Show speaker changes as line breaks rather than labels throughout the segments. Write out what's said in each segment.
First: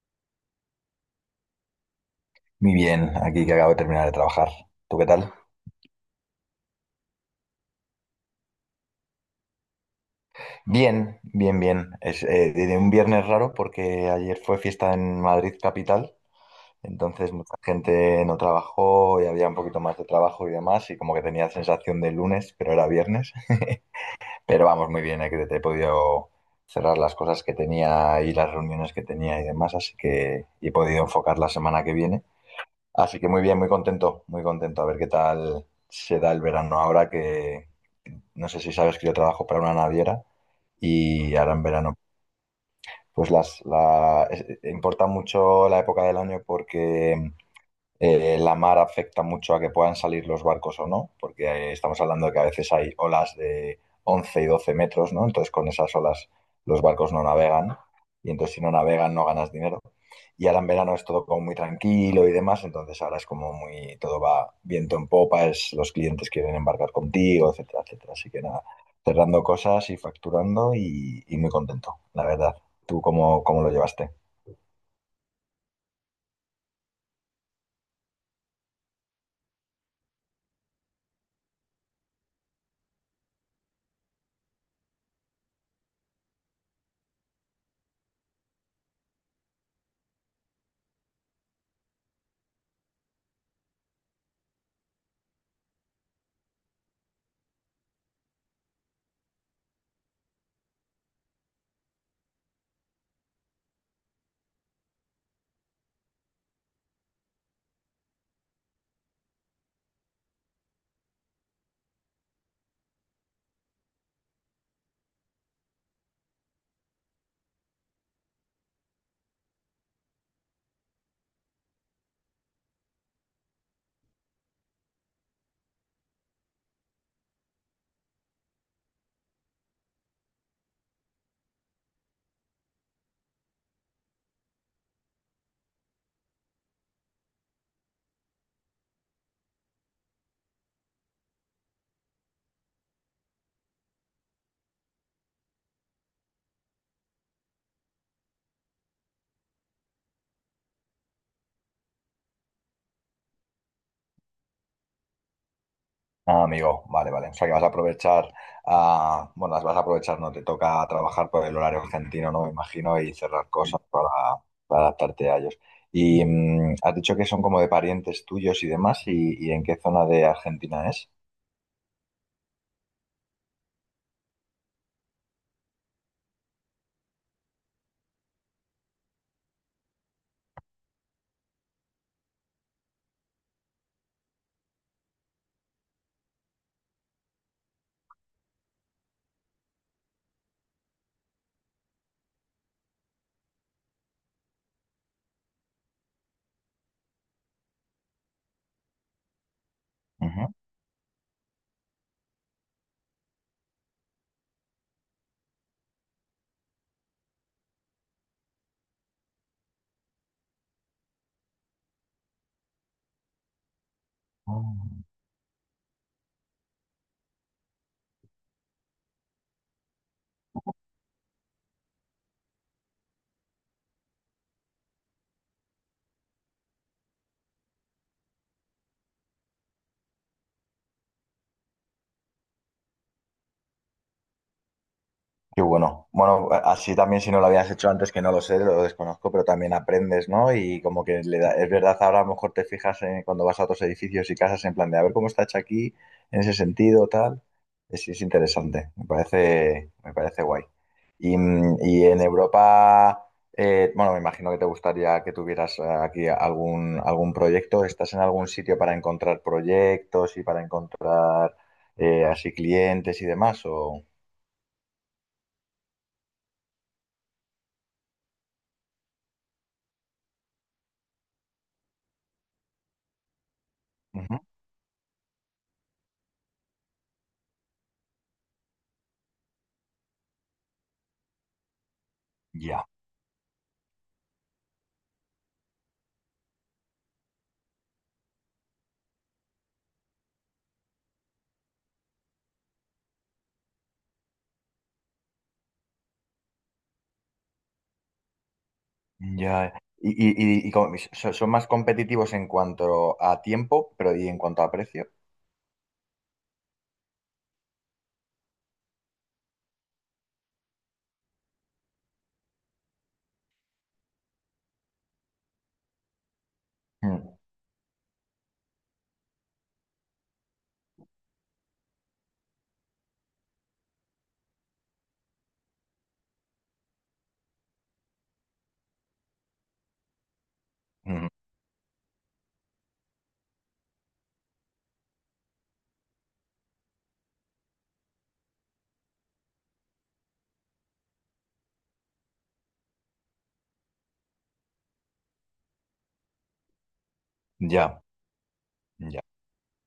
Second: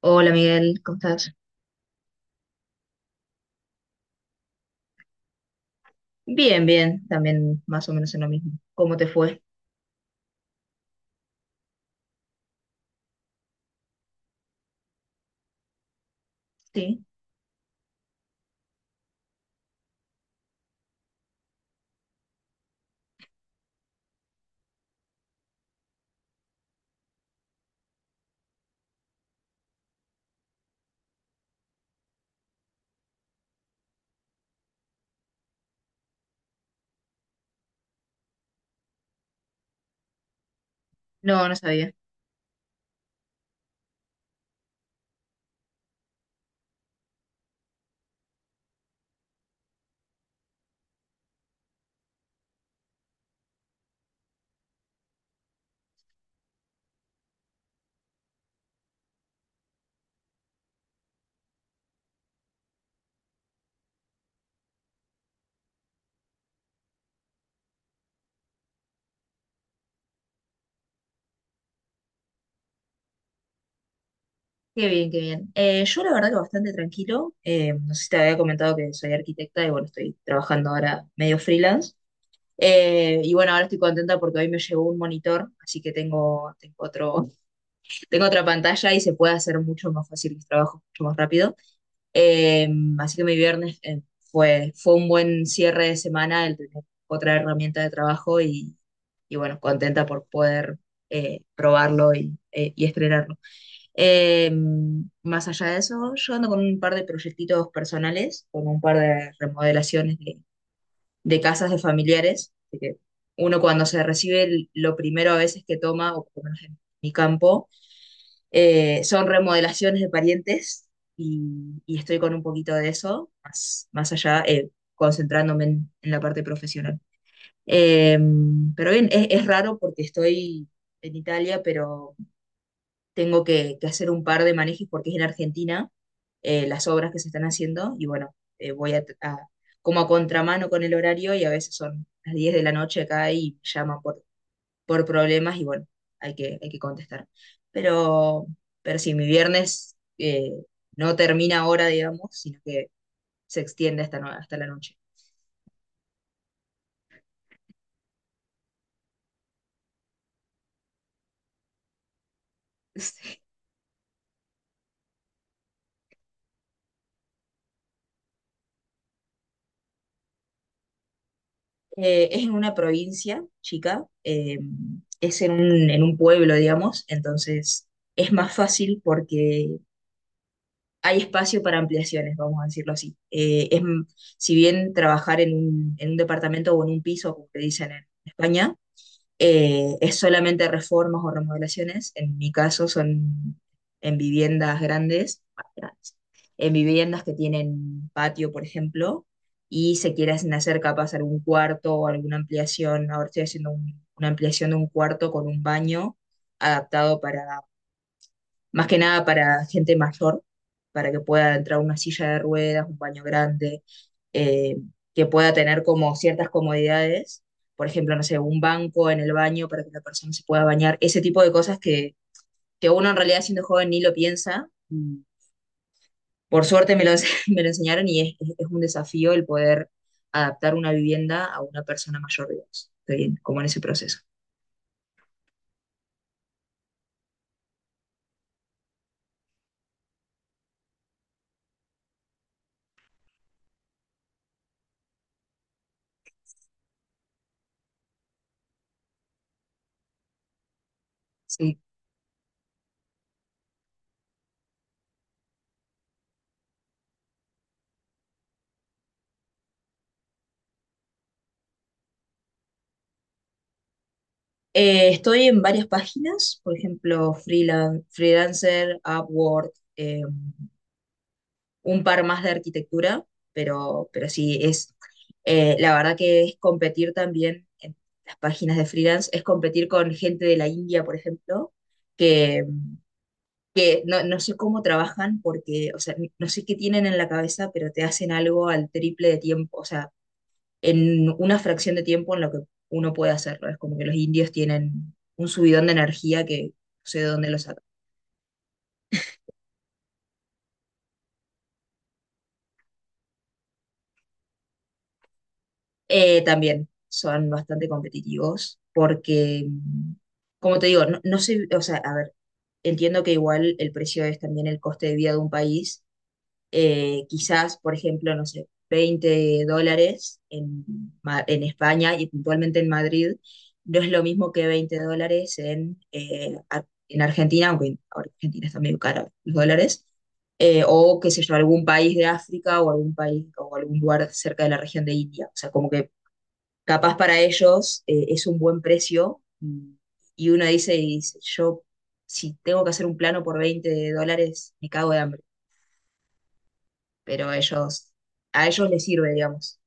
Hola Miguel, ¿cómo estás?
Muy bien, aquí que acabo de terminar de trabajar. ¿Tú qué tal?
Bien, bien, también más o menos en lo mismo. ¿Cómo te fue?
Bien, bien, bien. Es de un viernes raro porque ayer fue fiesta en Madrid capital,
Sí,
entonces mucha gente no trabajó y había un poquito más de trabajo y demás, y como que tenía sensación de lunes, pero era viernes. Pero vamos, muy bien, que te he podido cerrar las cosas que tenía y las reuniones que tenía y demás, así que y he podido enfocar la semana que viene. Así que muy bien, muy contento, muy contento. A ver qué tal se da el verano ahora que, no sé si sabes que yo trabajo para una naviera y
no,
ahora
no
en
sabía.
verano. Importa mucho la época del año porque la mar afecta mucho a que puedan salir los barcos o no, porque estamos hablando de que a veces hay olas de 11 y 12 metros, ¿no? Entonces con esas olas los barcos no navegan y entonces si no navegan no ganas dinero. Y ahora en verano es todo como muy tranquilo y demás, entonces ahora es como muy, todo va viento en popa, es, los clientes quieren embarcar contigo, etcétera, etcétera. Así que nada, cerrando cosas y facturando y muy contento, la verdad. ¿Tú cómo lo llevaste?
Qué bien, qué bien. Yo la verdad que bastante tranquilo. No sé si te había comentado que soy arquitecta y bueno, estoy trabajando ahora medio freelance. Y bueno, ahora estoy contenta porque hoy me llegó un monitor, así que tengo otro, tengo otra pantalla y se puede hacer mucho más fácil mis trabajos, mucho más rápido. Eh, Así que mi viernes fue un buen cierre de semana, el tener otra herramienta de trabajo y bueno, contenta por poder probarlo y estrenarlo. Eh, Más allá de eso, yo ando con un par de proyectitos personales, con un par de remodelaciones de casas de familiares. Así que uno cuando se recibe, lo primero a veces que toma, o por lo menos en mi campo, son remodelaciones de parientes y estoy con un poquito de eso, más, más allá, concentrándome en la parte profesional. Eh, pero bien, es raro porque estoy en Italia, pero tengo que hacer un par de manejos porque es en Argentina las obras que se están haciendo y bueno, voy a, como a contramano con el horario y a veces son las 10 de la noche acá y me llaman por problemas y bueno, hay que contestar. Pero, pero sí, mi viernes no termina ahora, digamos, sino que se extiende hasta, hasta la noche.
Ah, amigo, vale, vale. O sea que vas a aprovechar, ah, bueno, las vas a aprovechar, no te toca trabajar por el horario argentino, ¿no? Me imagino, y cerrar cosas para adaptarte a ellos. Y has dicho que son como de parientes tuyos y demás, ¿ y en qué zona de Argentina es?
Es en una provincia, chica, es en en un pueblo, digamos, entonces es más fácil porque hay espacio para ampliaciones, vamos a decirlo así. Es, si bien trabajar en en un departamento o en un piso, como te dicen en España, es solamente reformas o remodelaciones, en mi caso son en viviendas grandes, ah, grandes, en viviendas que tienen patio, por ejemplo, y se
Ujú.
quieren hacer capaz algún cuarto o alguna ampliación, ahora estoy haciendo una ampliación de un cuarto con un baño adaptado para más que nada para gente mayor, para que pueda entrar una silla de ruedas, un baño grande, eh,
Ah.
que pueda tener como ciertas comodidades, por ejemplo, no sé, un banco en el baño para que la persona se pueda bañar, ese tipo de cosas que uno en realidad siendo joven ni lo piensa. Mm. Por suerte me lo, me lo enseñaron y es, es un desafío el poder adaptar una vivienda a una persona mayor, digamos. Estoy como en ese proceso.
Qué bueno. Bueno, así también si no lo habías hecho antes, que no lo sé, lo desconozco, pero también aprendes, ¿no? Y como que es verdad, ahora a lo mejor te fijas cuando vas a otros edificios y casas en plan de a ver cómo está hecho aquí, en ese sentido, tal. Es interesante, me parece guay. Y, y en Europa, bueno, me imagino que te gustaría que tuvieras aquí algún, algún proyecto. ¿Estás en algún sitio para encontrar proyectos y para encontrar así clientes y demás? O...
Estoy en varias páginas, por ejemplo, Freelancer, Upwork, eh, un par más de arquitectura, pero
Ujú.
sí, es, la verdad que es competir también en las páginas de freelance, es competir con gente de la India, por ejemplo, que,
Ya.
que no, no sé cómo trabajan porque, o sea, no sé qué tienen en la cabeza, pero te hacen algo al triple de tiempo, o sea, en una fracción de tiempo en lo que uno puede hacerlo. Es como que los indios tienen un subidón de energía que no sé de dónde lo sacan.
Ya, son más competitivos en cuanto a tiempo, pero y en cuanto a precio.
También son bastante competitivos porque, mm, como te digo, no, no sé, o sea, a ver, entiendo que igual el precio es también el coste de vida de un país
Mm,
quizás, por ejemplo, no sé, 20 dólares en, en España y puntualmente en Madrid, no es lo mismo que 20 dólares en, en Argentina, aunque ahora Argentina está medio cara los dólares, o
mm,
qué sé yo, algún país de África o algún país o algún lugar cerca de la región de India. O sea, como que capaz para ellos es un buen precio, mm, y uno dice, y dice, yo si tengo que hacer un plano por 20 dólares, me cago de hambre, pero
ya,
ellos, a ellos les
ya.
sirve, digamos.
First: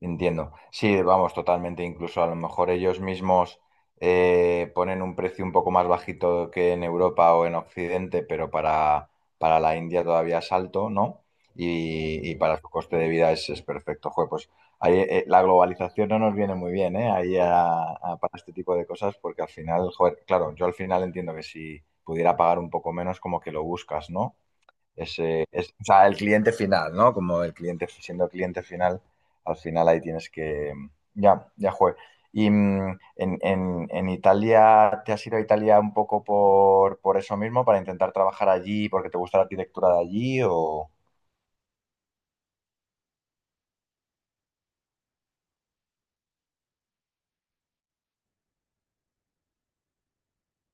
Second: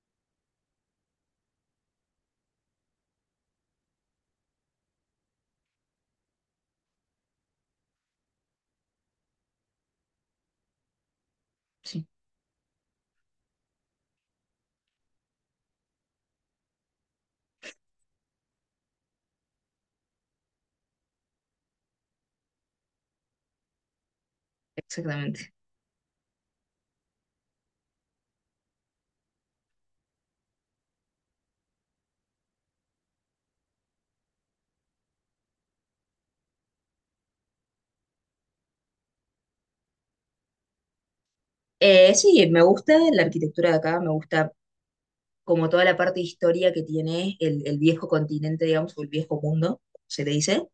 Entiendo. Sí, vamos, totalmente. Incluso a lo mejor ellos mismos ponen un precio un poco más bajito que en Europa o en Occidente, pero para la India todavía es alto, ¿no?
Sí,
Y para su coste de vida es perfecto. Joder, pues ahí, la globalización no nos viene muy bien, ¿eh? Para este tipo de cosas, porque al final, joder, claro, yo al final entiendo que si pudiera pagar un poco menos, como que lo buscas, ¿no?
exactamente.
O sea, el cliente final, ¿no? Como el cliente, siendo cliente final, al final ahí tienes que... Ya, ya jue. Y en Italia, ¿te has ido a Italia un poco por eso mismo, para intentar trabajar allí, porque te gusta la arquitectura de allí o...?
Sí, me gusta la arquitectura de acá, me gusta como toda la parte de historia que tiene el viejo continente, digamos, o el viejo mundo, se le dice.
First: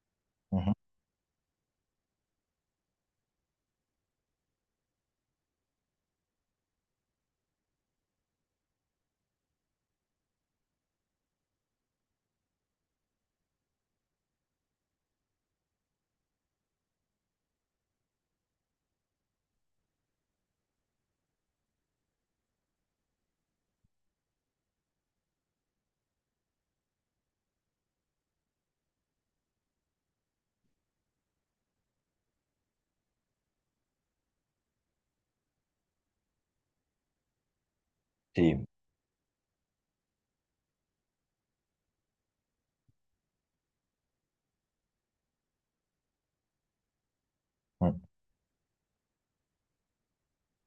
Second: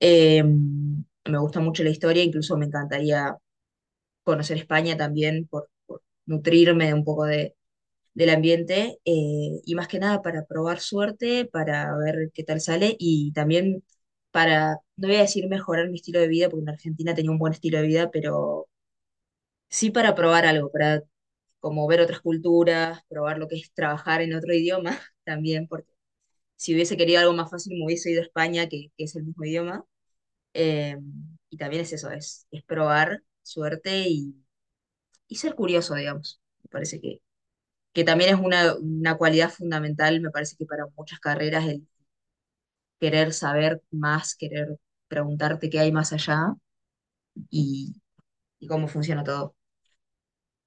Eh,
Ujú.
me gusta mucho la historia, incluso me encantaría conocer España también por nutrirme un poco de, del ambiente, y más que nada para probar suerte, para ver qué tal sale y también para, no voy a decir mejorar mi estilo de vida, porque en Argentina tenía un buen estilo de vida, pero sí para probar algo, para como ver otras culturas, probar lo que es trabajar en otro idioma también, porque si hubiese querido algo más fácil me hubiese ido a España, que es el mismo idioma. Eh, y también es eso, es probar suerte y ser curioso, digamos. Me parece que también es
Sí.
una cualidad fundamental, me parece que para muchas carreras, el querer saber más, querer preguntarte qué hay más allá
Mm.
y, y cómo funciona todo.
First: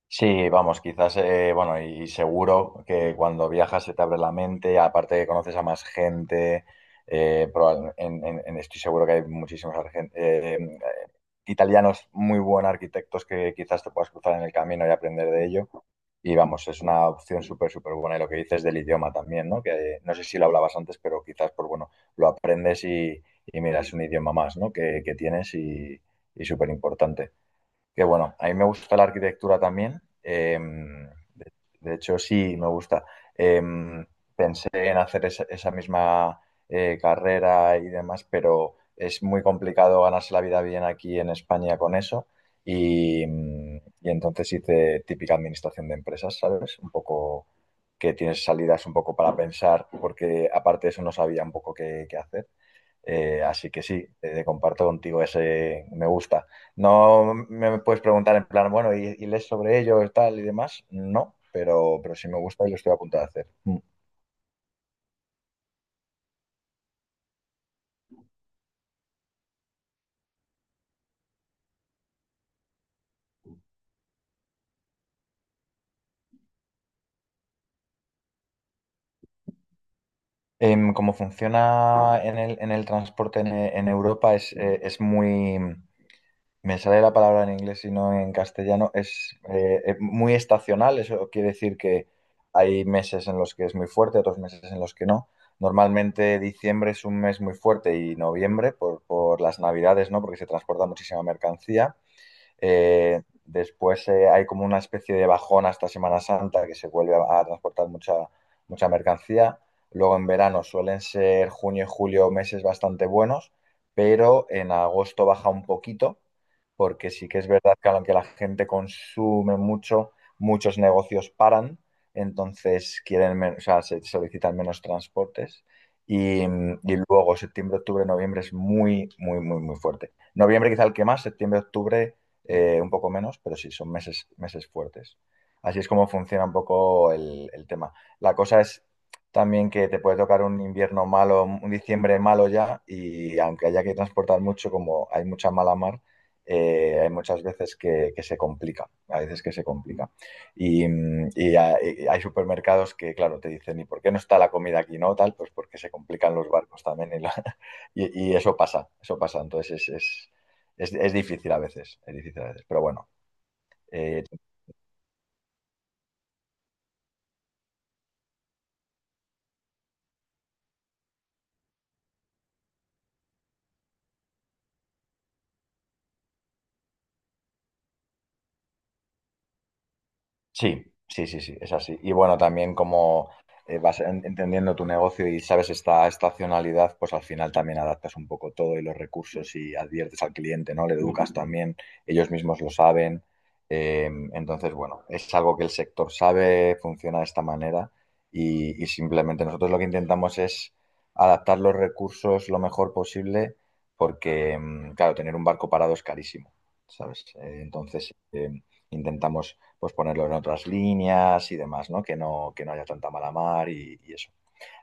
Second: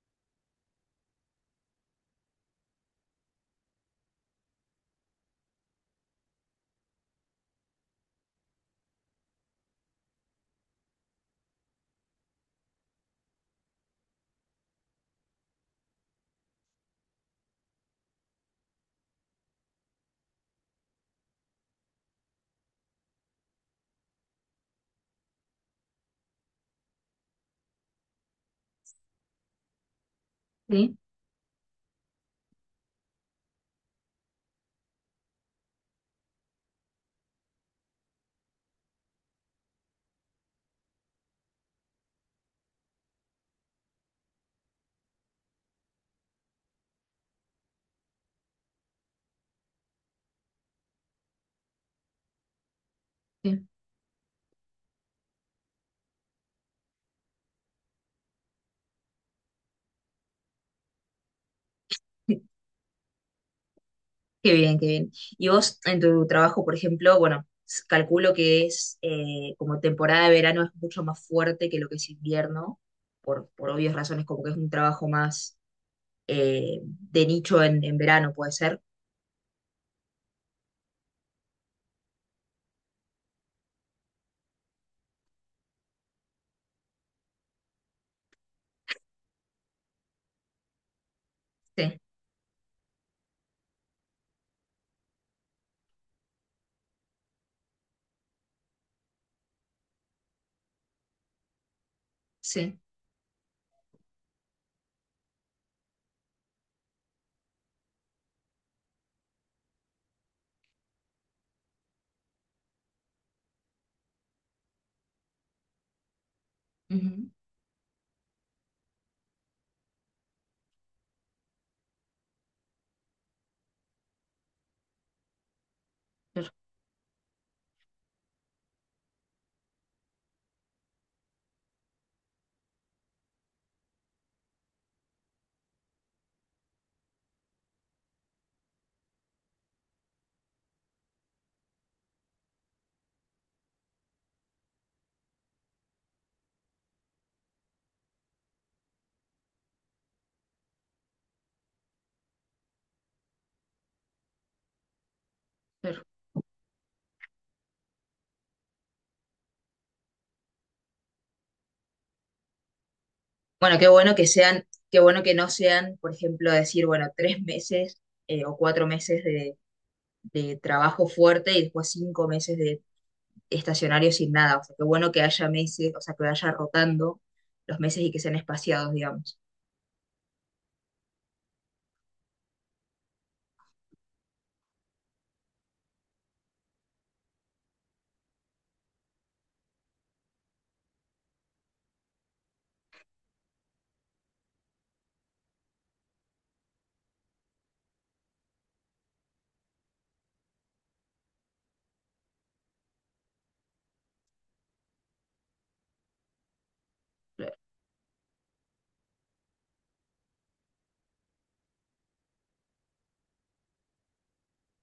Sí, vamos, quizás, bueno, y, seguro que cuando viajas se te abre la mente, aparte que conoces a más gente, estoy seguro que hay muchísimos italianos muy buenos arquitectos que quizás te puedas cruzar en el camino y aprender de ello. Y vamos, es una opción súper, súper buena. Y lo que dices del idioma también, ¿no? Que no sé si lo hablabas antes, pero quizás, pues bueno, lo aprendes y mira, es un idioma más, ¿no? Que tienes y súper importante que bueno, a mí me gusta la arquitectura también.
Sí,
De, de hecho, sí, me gusta. Eh, Pensé en hacer esa, esa misma carrera y demás, pero es muy complicado ganarse la vida bien aquí en España con eso. Y, y entonces hice típica administración de empresas, ¿sabes? Un poco que tienes salidas un poco para pensar, porque aparte de eso no sabía un poco qué hacer.
sí.
Así que sí, comparto contigo ese me gusta. No me puedes preguntar en plan, bueno, ¿ y lees sobre ello y tal y demás? No, pero sí me gusta y lo estoy a punto de hacer. Mm.
Qué bien, qué bien. Y vos en tu trabajo, por ejemplo, bueno, calculo que es como temporada de verano es mucho más fuerte que lo que es invierno, por obvias razones, como que es un trabajo más de nicho en verano, puede ser.
Cómo funciona en en el transporte en Europa es muy... Me sale la palabra en inglés y no en castellano. Es muy estacional, eso quiere decir
Sí,
que hay meses en los que es muy fuerte, otros meses en los que no. Normalmente diciembre es un mes muy fuerte y noviembre por las navidades, ¿no? Porque se transporta muchísima mercancía.
sí.
Después hay como una especie de bajón hasta Semana Santa que se vuelve a transportar mucha, mucha mercancía. Luego en verano suelen ser junio y julio meses bastante buenos, pero en agosto baja un poquito, porque sí
Ujú,
que es verdad que aunque la gente consume mucho, muchos negocios paran, entonces o sea, se solicitan menos transportes. Y luego septiembre, octubre, noviembre es muy, muy, muy, muy fuerte. Noviembre quizá el que más, septiembre, octubre un poco menos, pero sí, son meses, meses fuertes. Así es como funciona un poco el tema. La cosa es también que te puede tocar un invierno malo, un diciembre malo ya, y aunque haya que transportar mucho, como hay mucha mala mar, hay muchas veces que se complica, a veces que se complica. Y, y hay supermercados que, claro, te dicen, ¿y por qué no está la comida aquí? No, tal, pues porque se
per-
complican los barcos también y eso pasa, eso pasa. Entonces es difícil a veces, es difícil a veces, pero bueno,
bueno, qué bueno
eh,
que sean, qué bueno que no sean, por ejemplo, decir, bueno, 3 meses o 4 meses de trabajo fuerte y después 5 meses de estacionario sin nada. O sea, qué bueno que haya meses, o sea, que vaya rotando los meses y que sean espaciados, digamos.
sí, sí, sí, sí, es así. Y bueno, también como entendiendo tu negocio y sabes esta estacionalidad, pues al final también adaptas un poco todo y los recursos y adviertes al cliente, ¿no? Le educas también, ellos mismos lo saben. Entonces, bueno, es algo que el sector sabe, funciona de esta manera y simplemente nosotros lo que intentamos es adaptar los recursos lo mejor posible porque, claro, tener un barco parado es carísimo, ¿sabes?
Claro.
Intentamos pues ponerlo en otras líneas y demás, ¿no? Que no, que no haya tanta mala mar y eso.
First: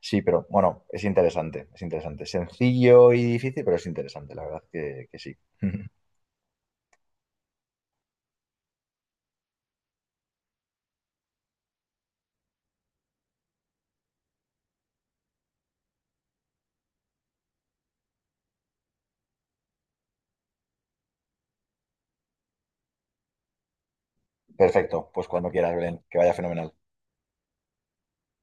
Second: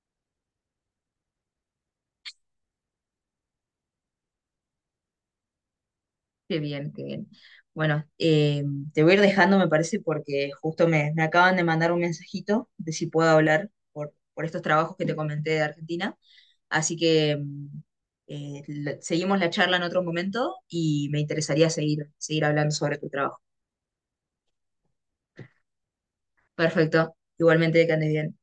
Sí, pero bueno, es interesante, es interesante. Sencillo y difícil, pero es interesante, la verdad que sí.
Qué bien, qué bien. Bueno, te voy a ir dejando, me parece, porque justo me, me acaban de mandar un mensajito de si puedo hablar por estos trabajos que te comenté de Argentina. Así que mm, seguimos la charla en otro momento y me interesaría seguir, seguir hablando sobre tu trabajo.
Perfecto, pues cuando quieras, Belén, que vaya fenomenal.
Perfecto. Igualmente, que andes bien.